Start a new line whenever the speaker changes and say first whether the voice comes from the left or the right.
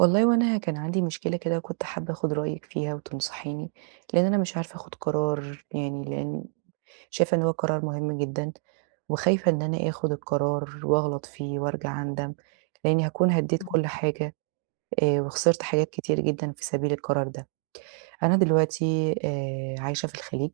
right: والله هو أنا كان عندي مشكلة كده وكنت حابّة آخد رأيِك فيها، وتنصحيني لأن أنا مش عارفة آخد قرار يعني لأن شايفة إن هو قرار مهم جدًا، وخايفة إن أنا آخد القرار وأغلط فيه وأرجع أندم لأني هاكون هدّيت
left: امم.
right: كل حاجة، آآ وخسرت حاجات كتير جدًا في سبيل القرار ده. أنا دلوقتي، آآ، عايشة في الخليج،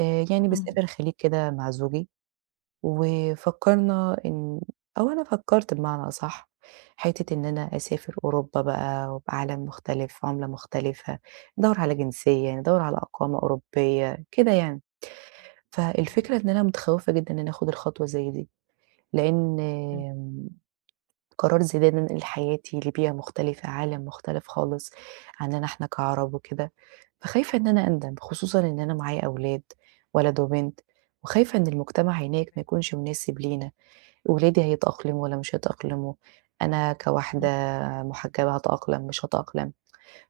right: آآ يعني
left: امم.
right: باسافر الخليج كده مع زوجي، وفكرنا إن أو أنا فكرت بمعنى أصح حِتّة إن أنا أسافر أوروبا بقى وعالم مختلف، عُملة مختلفة، ندوّر على جنسية، ندوّر على إقامة أوروبية كده يعني،
left: تمام.
right: فالفكرة إن أنا متخوّفة جدًا إنّي آخد الخطوة زي دي، لأن
left: امم.
right: آمم قرار زي ده إن أنا انقل حياتي لبيئة مختلفة، عالم مختلف خالص عننا إحنا كعرب وكده، فخايفة إن أنا أندم، خصوصًا إن أنا معايا أولاد ولد وبنت، وخايفة إن المجتمع هناك ما
left: فاهماكِ
right: يكونش مناسب لينا، ولادي هيتأقلموا والّا مش هيتأقلموا؟ أنا كواحدة
left: امم.
right: محجبة هاتأقلم مش هاتأقلم؟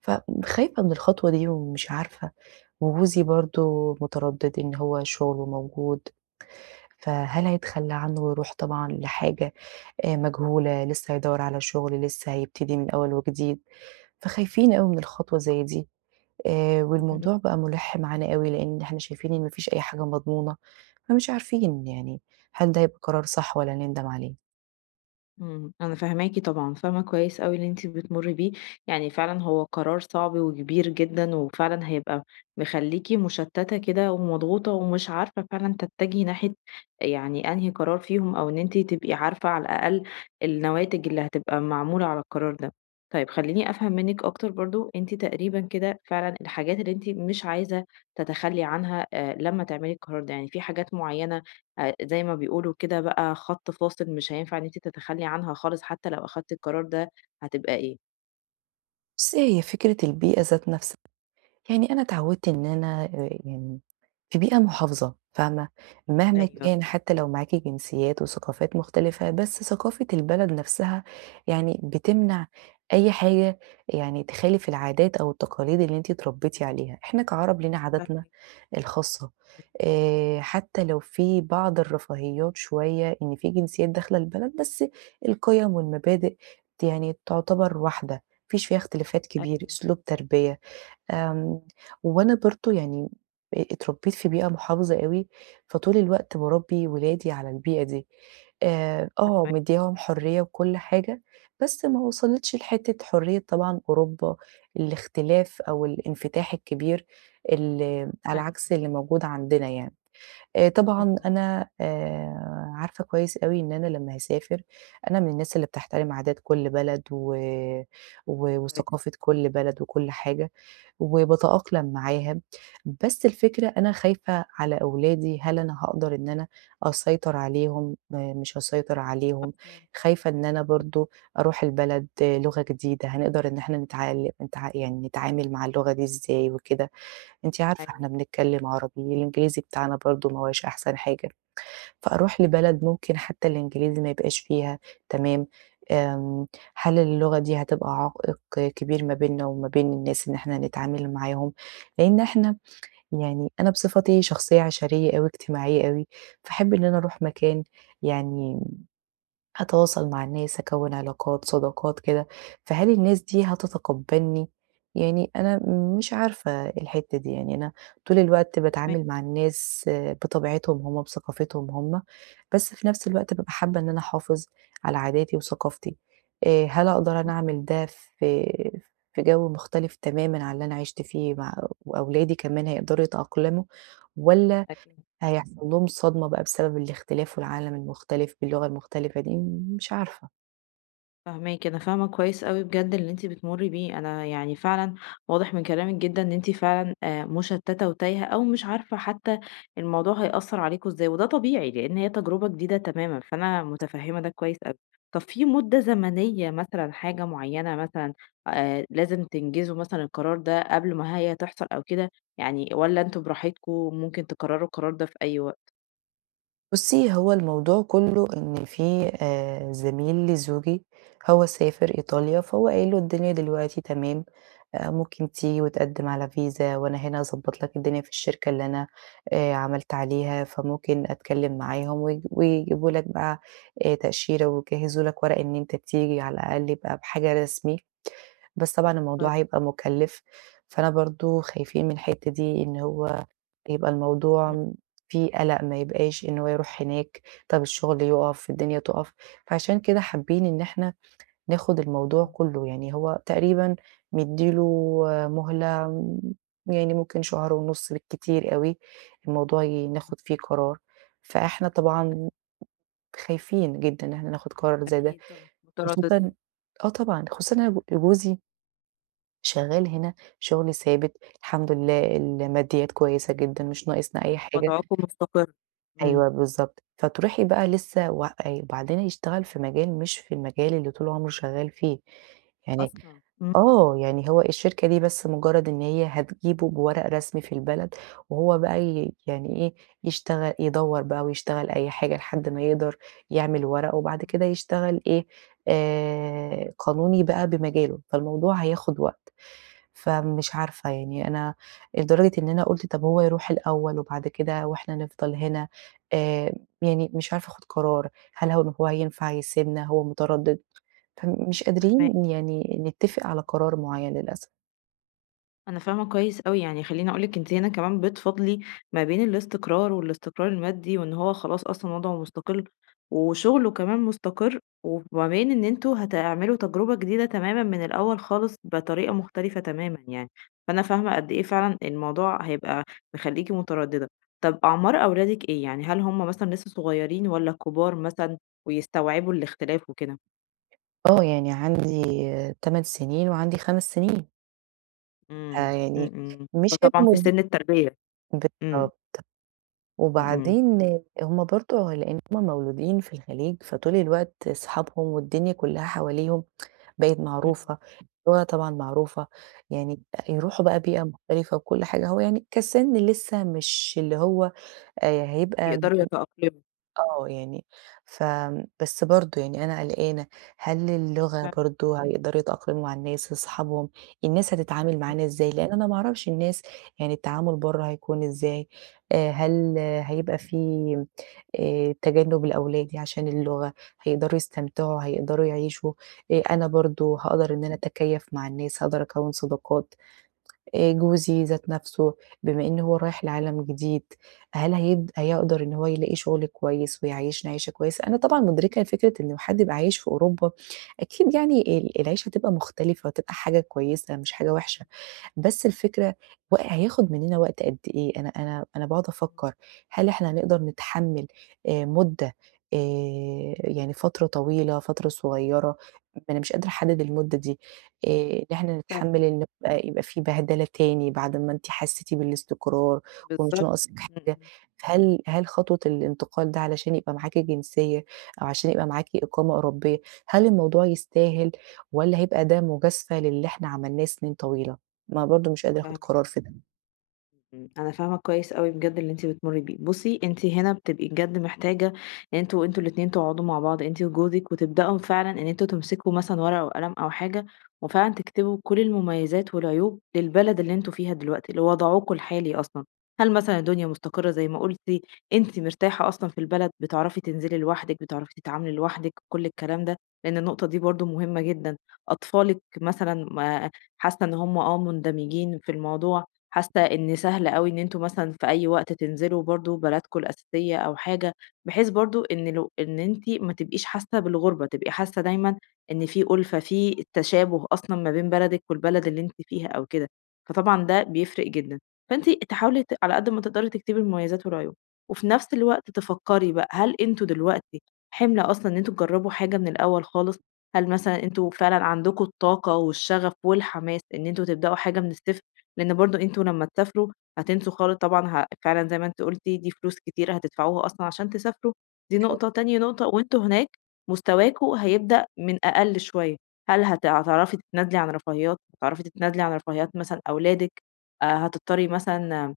right: فخايفة من الخطوة دي ومش عارفة، وجوزي برضو متردد، إن هو شغله موجود فهل هيتخلى عنّه ويروح طبعًا لحاجة آآ مجهولة لسّه هيدوّر على شغل، لسّه هيبتدي من أوّل وجديد، فخايفين أوي من خطوة زي دي، آآ والموضوع
left: امم.
right: بقى مُلِحّ معانا أوي لأن إحنا شايفين إن ما فيش أي حاجة مضمونة، فمش عارفين يعني هل ده هيبقى قرار صح والّا هنندم عليه؟
left: إمم أنا فاهماكِ طبعًا، فاهمة كويس أوي اللي أنتِ بتمري بيه، يعني فعلًا هو قرار صعب وكبير جدًا، وفعلًا هيبقى مخليكِ مُشتتة كده ومضغوطة، ومش عارفة فعلًا تتجهي ناحية يعني أنهي قرار فيهم، أو إن أنتِ تبقي عارفة على الأقل النواتج اللي هتبقى معمولة على القرار ده. طيب خلّيني أفهم منِك أكتر برضه، أنتِ تقريبًا كده فعلًا الحاجات اللي أنتِ مش عايزة تتخلي عنها آآ لمّا تعملي القرار ده، يعني في حاجات مُعيّنة، آآ زي ما بيقولوا كده بقى خط فاصل مش هينفع إن أنتِ تتخلي عنها خالص حتى لو أخدتِ القرار ده هتبقى إيه؟
right: بُصي هي فكرة البيئة ذات نفسها يعني أنا اتعودت إن أنا آآ يعني في بيئة مُحافظة فاهمة؟ مهما
left: أيوه.
right: كان حتى لو معاكِ جنسيات وثقافات مُختلفة، بس ثقافة البلد نفسها، يعني بتمنع أي حاجة يعني تخالف العادات أو التقاليد اللي أنتِ اتربيتِ عليها، إحنا كعرب لينا عادتنا
left: فاهـم
right: الخاصة،
left: [unintelligible]
right: آآ حتى لو في بعض الرفاهيات شوية، إن في جنسيات داخلة البلد، بس القيم والمبادئ ت يعني تُعتبر واحدة، ما فيش فيها اختلافات كبير،
left: أيوه.
right: أسلوب تربية، آمم وأنا برضه يعني آآ اتربيت في بيئة مُحافظة أوي، فطول الوقت باربي ولادي على البيئة دي، آآ آه،
left: فاهماكِ.
right: مدياهم حرية وكُلّ حاجة، بس ما وصلتش لحتة حرية طبعًا أوروبا، الاختلاف أو الإنفتاح الكبير، ال على
left: أيوه.
right: عكس اللي موجود عندنا يعني، آآ طبعًا
left: امم.
right: أنا آآ عارفة كويس أوي إن أنا لمّا هاسافر، أنا من الناس اللي بتحترم عادات كُلّ بلد، و
left: كويس.
right: وثقافة كُلّ بلد، وكُلّ حاجة، وباتأقلم معاها، بس الفكرة أنا خايفة على أولادي، هل أنا هاقدر إن أنا أسيطر عليهم، م مش هاسيطر عليهم،
left: مفهوم،
right: خايفة إن أنا
left: امم.
right: برضه أروح البلد لُغة جديدة، هنقدر إن إحنا نتعال نتعا يعني نتعامل مع اللغة دي إزاي وكده، أنتِ عارفة إحنا
left: أيوه.
right: بنتكلم عربي، والإنجليزي بتاعنا برضه ما هواش أحسن حاجة، فأروح لبلد ممكن حتى الإنجليزي ما يبقاش فيها تمام، آمم هل اللغة دي هتبقى عائق كبير ما بيننا وما بين الناس إن إحنا هنتعامل معاهم؟ لإن إحنا يعني أنا بصفتي شخصية عشرية أوي اجتماعية أوي، فاحب إن أنا أروح مكان، يعني م هاتواصل مع الناس، هاكوِّن علاقات صداقات كده، فهل الناس دي هتتقبلني؟ يعني أنا مش عارفة الحِتّة دي، يعني أنا طول الوقت
left: فاهماكِ.
right: باتعامل مع الناس بطبيعتهم هُم، بثقافتهم هُم، بس في نفس الوقت بابقى حابة إن أنا أحافظ على عاداتي وثقافتي، آآ هل أقدر أنا
left: امم.
right: أعمل ده في في جو مُختلف تمامًا عن اللي أنا عِشت فيه مع أو أولادي كمان هيقدروا يتأقلموا، والّا
left: أكيد.
right: هيحصل لهم صدمة بقى بسبب الاختلاف والعالم المختلف باللغة المُختلفة دي؟ م مش عارفة.
left: فاهماكِ، أنا فاهمة كويس أوي بجد اللي أنتِ بتمُرّي بيه أنا يعني فعلًا واضح من كلامِك جدًا إن أنتِ فعلًا آآ مُشتتة وتايهة أو مش عارفة حتى الموضوع هيأثر عليكم إزاي، وده طبيعي لأن هي تجربة جديدة تمامًا، فأنا متفهمة ده كويس أوي. طب في مدة زمنية مثلًا حاجة معينة مثلًا، آآ لازم تنجزوا مثلًا القرار ده قبل ما هي تحصل أو كده، يعني والّا أنتم براحتكم، ممكن تقرروا القرار ده في أي وقت؟
right: بُصي، هو الموضوع كله إن في آآ زميل لزوجي هو سافر إيطاليا فهو قايل له الدنيا دلوقتي تمام، آآ ممكن تيجي وتقدم على فيزا، وأنا هنا هاضبط لك الدنيا في الشركة اللي أنا، آآ عملت عليها، فممكن أتكلم معاهم ويج ويجيبوا لك بقى، آآ تأشيرة ويجهزوا لك ورق إن أنت تيجي على الأقل يبقى بحاجة رسمي، بس طبعًا الموضوع
left: [unintelligible]
right: هيبقى مكلف، فأنا برضه خايفين من الحتة دي إن هو يبقى الموضوع
left: إمم.
right: م في قلق ما يبقاش إن هو يروح هناك طب الشغل يُقف، الدنيا تُقف فعشان كده حابين إن إحنا ناخُد الموضوع
left: إمم.
right: كله، يعني هو تقريبًا مِدّي له مهلة يعني ممكن شهر ونص بالكتير أوي، الموضوع ي
left: [unintelligible]
right: ناخد فيه قرار، فإحنا
left: امم.
right: طبعًا خايفين جدًا إحنا ناخد قرار زي ده،
left: أكيد طبعًا،
right: خصوصًا
left: مترددين.
right: آه طبعًا، خصوصًا إن أنا ب جوزي شغال هنا شغل ثابت الحمد لله، الماديات كويسة جدًا مش ناقصنا أي حاجة
left: وضعكم مستقر، إمم.
right: أيوه بالضبط، فتروحي بقى لسه وإ وبعدين هيشتغل في مجال مش في المجال اللي طول عمره شغال فيه، يعني
left: أصلًا! امم.
right: آه، يعني هو الشركة دي بس مجرد إن هي هتجيبه بورق رسمي في البلد، وهو بقى ي يعني إيه يشتغل يدَوّر بقى ويشتغل أي حاجة لحد ما يقدر يعمل ورقه، وبعد
left: إمم.
right: كده يشتغل إيه، آآ قانوني بقى بمجاله، فالموضوع هياخد وقت، فمش عارفة يعني أنا لدرجة إن أنا قُلت طب هو يروح الأول وبعد كده وإحنا نفضل هنا آآ يعني مش عارفة آخُد قرار، هل هو إن هو هينفع يسيبنا هو متردد، فمش
left: فاهماكَِ.
right: قادرين يعني نتفق على قرار
left: امم.
right: معيّن للأسف.
left: أنا فاهمة كويس أوي. يعني خلّيني أقول لِك أنتِ هنا كمان بتفاضلي ما بين الاستقرار والإستقرار المادي وإن هو خلاص أصلًا وضْعه مُستقِل وشُغله كمان مُستقِر وما بين إن أنتم هتعملوا تجربة جديدة تمامًا من الأول خالص بطريقة
right: صح.
left: مختلفة تمامًا يعني، فأنا فاهمة قد إيه فعلًا الموضوع هيبقى مخلّيكِ متردّدة. طب أعمار أولادِك إيه؟ يعني هل هم مثلًا لسّه صغيرين والّا كُبار مثلًا ويستوعبوا الاختلاف وكده؟
right: آه. يعني عندي 8 سِنين وعندي 5 سِنين. آآ
left: إمم. إمم،
right: يعني
left: إمم.
right: مش
left: فطبعًا في
right: [unintelligible]
left: سِن التربية. إمم.
right: بالضبط.
left: إمم، إمم.
right: وبعدين هم برضه لإن هم مولودين في الخليج، فطول الوقت صحابهم والدنيا كُلّها حواليهم بقِت
left: إمم.
right: معروفة [unintelligible] طبعًا معروفة، يعني يروحوا
left: امم.
right: بقى بيئة مختلفة وكل حاجة هو يعني كسِن لسّه مش اللي هو آآ هيبقى م
left: يقدروا يتأقلموا.
right: آه يعني فم بس برضه يعني أنا قلقانة، هل اللغة
left: فاه
right: برضه هيقدروا يتأقلموا مع الناس اصحابهم؟ الناس هتتعامل
left: [unintelligible]
right: معانا إزاي لإن أنا ما أعرفش الناس يعني التعامل برّه هيكون إزاي؟ آآ هل
left: امم.
right: هيبقى في آآ تجنُّب لأولادي عشان اللغة، هيقدروا يستمتعوا، هيقدروا يعيشوا، آآ أنا برضه هاقدر إن أنا أتكيّف مع الناس، هاقدر أكوّن صداقات؟ آآ جوزي ذات نَفسه بما إن هو رايح لعالم جديد، هل هيد هيقدر إن هو يلاقي شُغل كويس ويعيّشنا عيشة كويسة؟ أنا طبعًا مُدركة لفكرة إن حد يبقى عايش في أوروبا أكيد يعني ال العيشة هتبقى مختلفة وهتبقى حاجة كويسة مش حاجة وِحشة،
left: مظبوط.
right: بس الفكرة و هياخد منّنا وقت قد إيه؟ أنا أنا -أنا باقعد
left: آمم.
right: أفكّر هل إحنا نقدر نتحمِّل آآ مُدّة آآ يعني فترة طويلة، فترة صغيرة، أنا مش قادرة أحدّد المُدّة دي، آآ إن نحن نتحمِّل
left: فاهماكِ.
right: ال يبقى يبقى في بهدلة تاني بعد ما أنتِ حسّيتِ بالإستقرار ومش
left: بالضبط.
right: ناقصِك حاجة،
left: إمم.
right: هل هل خطوة الإنتقال ده علشان يبقى معاكِ جنسية أو عشان يبقى معاكِ إقامة أوروبية، هل الموضوع يستاهل والّا هيبقى ده مُجازفة للي إحنا عملناه سِنين طويلة؟ ما هو برضه مش قادرة آخُد
left: فاهماكِ.
right: قرار في ده.
left: إمم. أنا فاهمة كويس أوي بجد اللي أنتِ بتمُرّي بيه. بُصّي، أنتِ هنا بتبقي بجد محتاجة يعني أنتم أنتم الاتنين تقعدوا مع بعض أنتِ وجوزِك وتبدأوا فعلًا إن أنتم تمسكوا مثلًا ورقة وقلم أو حاجة وفعلًا تكتبوا كل المميزات والعيوب للبلد اللي أنتم فيها دلوقتي، لوضعكم الحالي أصلًا. هل مثلًا الدنيا مُستقرة زي ما قُلتِ؟ أنتِ مرتاحة أصلًا في البلد، بتعرفي تنزلي لوحدِك، بتعرفي تتعاملي لوحدِك، كل الكلام ده، لإن النقطة دي برضه مهمة جدًا. أطفالِك مثلًا ما حاسّة إن هم آه مُندمجين في الموضوع، حاسّة إن سهل أوي إن أنتم مثلًا في أي وقت تنزلوا برضه بلدكم الأساسية أو حاجة بحيث برضه إن لو إن أنتِ ما تبقيش حاسّة بالغُربة، تبقي حاسّة دايمًا إن في أُلفَة، في التشابه أصلًا ما بين بلدِك والبلد اللي أنتِ فيها أو كده، فطبعًا ده بيفرق جدًا. فأنتِ تحاولي على قد ما تقدري تكتبي المميزات والعيوب وفي نفس الوقت تفكّري بقى، هل أنتم دلوقتي حِمل أصلًا إن أنتم تجرّبوا حاجة من الأول خالص؟ هل مثلًا أنتم فعلًا عندكم الطاقة والشَغَف والحماس إن أنتم تبدأوا حاجة من الصفر؟ لإن برضه أنتم لمّا تسافروا هتنسوا خالص طبعًا ها فعلًا زي ما أنتِ قُلتِ دي فلوس كتيرة هتدفعوها أصلًا عشان تسافروا، دي
right: حلو.
left: نقطة تاني نقطة وأنتم هناك مستواكم هيبدأ من أقل شوية. هل هت هتعرفي تتنازلي عن رفاهيّات، هتعرفي تتنازلي عن رفاهيّات مثلًا أولادِك؟ آآ هتضطرّي مثلًا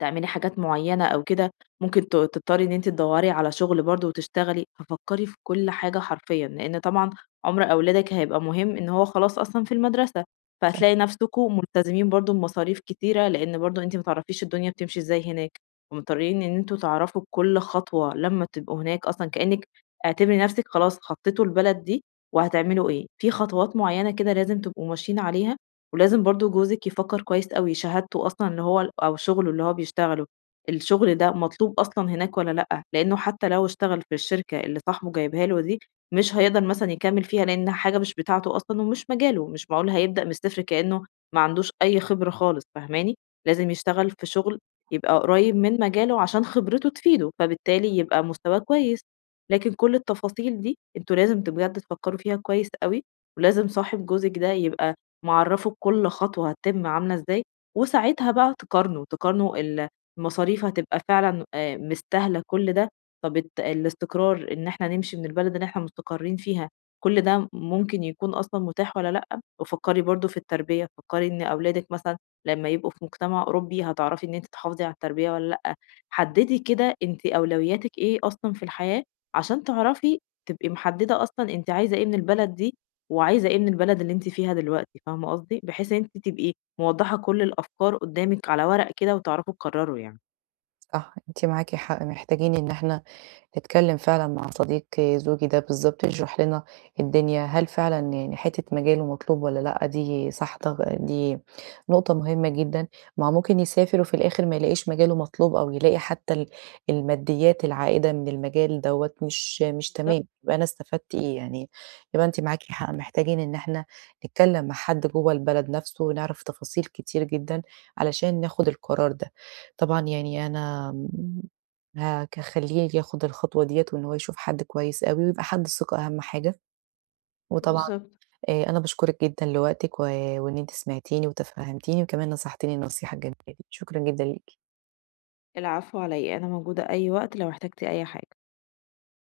left: تعملي حاجات معيّنة أو كده ممكن ت تضطرّي إن أنتِ تدوّري على شُغل برضه وتشتغلي. ففكّري في كل حاجة حرفيًا، لإن طبعًا عُمر أولادِك هيبقى مهم إن هو خلاص أصلًا في المَدرسة،
right: [unintelligible]
left: فهتلاقي نَفسكم مُلتزمين برضه بمصاريف كتيرة لإن برضه أنتِ ما تعرفيش الدنيا بتمشي إزاي هناك ومُضطرّين إن أنتم تعرفوا كل خطوة لمّا تبقوا هناك أصلًا كأنِك اعتبري نَفسِك خلاص خطّيتوا البلد دي وهتعملوا إيه. في خطوات معيّنة كده لازم تبقوا ماشيين عليها ولازم برضه جوزِك يفكّر كويس أوي. شهادته أصلًا إن هو ال أو شُغله اللي هو بيشتغله، الشُغل ده مطلوب أصلًا هناك والّا لأ؟ لإنّه حتّى لو اشتغل في الشركة اللي صاحبه جايبها له دي، مش هيقدر مثلًا يكمّل فيها، لإن حاجة مش بتاعته أصلًا ومش مجاله، مش معقول هيبدأ من الصفر كإنّه ما عندوش أي خبرة خالص فاهماني؟ لازم يشتغل في شُغل يبقى قريّب من مجاله عشان خبرته تفيده، فبالتالي يبقى مستواه كويس، لكن كل التفاصيل دي أنتم لازم بجد تفكّروا فيها كويس أوي ولازم صاحب جوزِك ده يبقى معَرَّفه بكل خطوة هتتِم عاملة إزاي وساعتها بقى تقارنوا، تقارنوا ال المصاريف هتبقى فعلًا آآ مستاهلة كل ده، طَب ات الاستقرار إن إحنا نمشي من البلد اللي إحنا مُستقرّين فيها كل ده م ممكن يكون أصلًا متاح والّا لأ وفكّري برضه في التربية، فكّري إن أولادِك مثلًا لمّا يبقوا في مُجتمع أوروبي هتعرفي إن أنتِ تحافظي على التربية والّا لأ؟ حدّدي كده أنتِ أولوياتِك إيه أصلًا في الحياة عشان تعرفي تبقي محدّدة أصلًا أنتِ عايزة إيه من البلد دي وعايزة إيه من البلد اللي أنتِ فيها دلوقتي فاهمة قصدي؟ بحيث إن أنتِ تبقي موضّحة كل الأفكار قُدّامِك على ورقة كده وتعرفوا تقرّروا يعني.
right: صح، أنتِ معاكِ حق. محتاجين إن إحنا نتكلّم فعلًا مع صديق زوجي ده بالضبط يشرح لنا الدنيا، هل فعلًا يعني حتّة مجاله مطلوب والّا لأ دي صح طا دي نقطة مهمة جدًا، ما هو ممكن يسافر وفي الآخِر ما يلاقيش مجاله مطلوب أو يلاقي حتّى ال الماديّات العائِدة من المجال دوّة مش مش
left: [unintelligible]
right: تمام، يبقى أنا استفدت إيه يعني، يبقى أنتِ معاكِ حق
left: بالضبط.
right: محتاجين إن إحنا نتكلّم مع حد جوّه البلد نَفسه ونعرف تفاصيل كتير جدًا علشان ناخُد القرار ده. طبعًا يعني أنا م هاك هاخلّيه ياخُد الخطوة ديّة وإن هو يشوف حد كويس أوي ويبقى حد ثقة أهَم حاجة. وطبعا
left: بالضبط.
right: آآ أنا باشكُرِك جدًا لوقتِك و وإن أنتِ سمعتيني وتفهَّمتيني وكمان نصحتيني النصيحة الجميلة دي، شكرًا جدًا ليكِ.
left: العفو علي إيه؟ أنا موجودة أي وقت لو احتجتِ أي حاجة.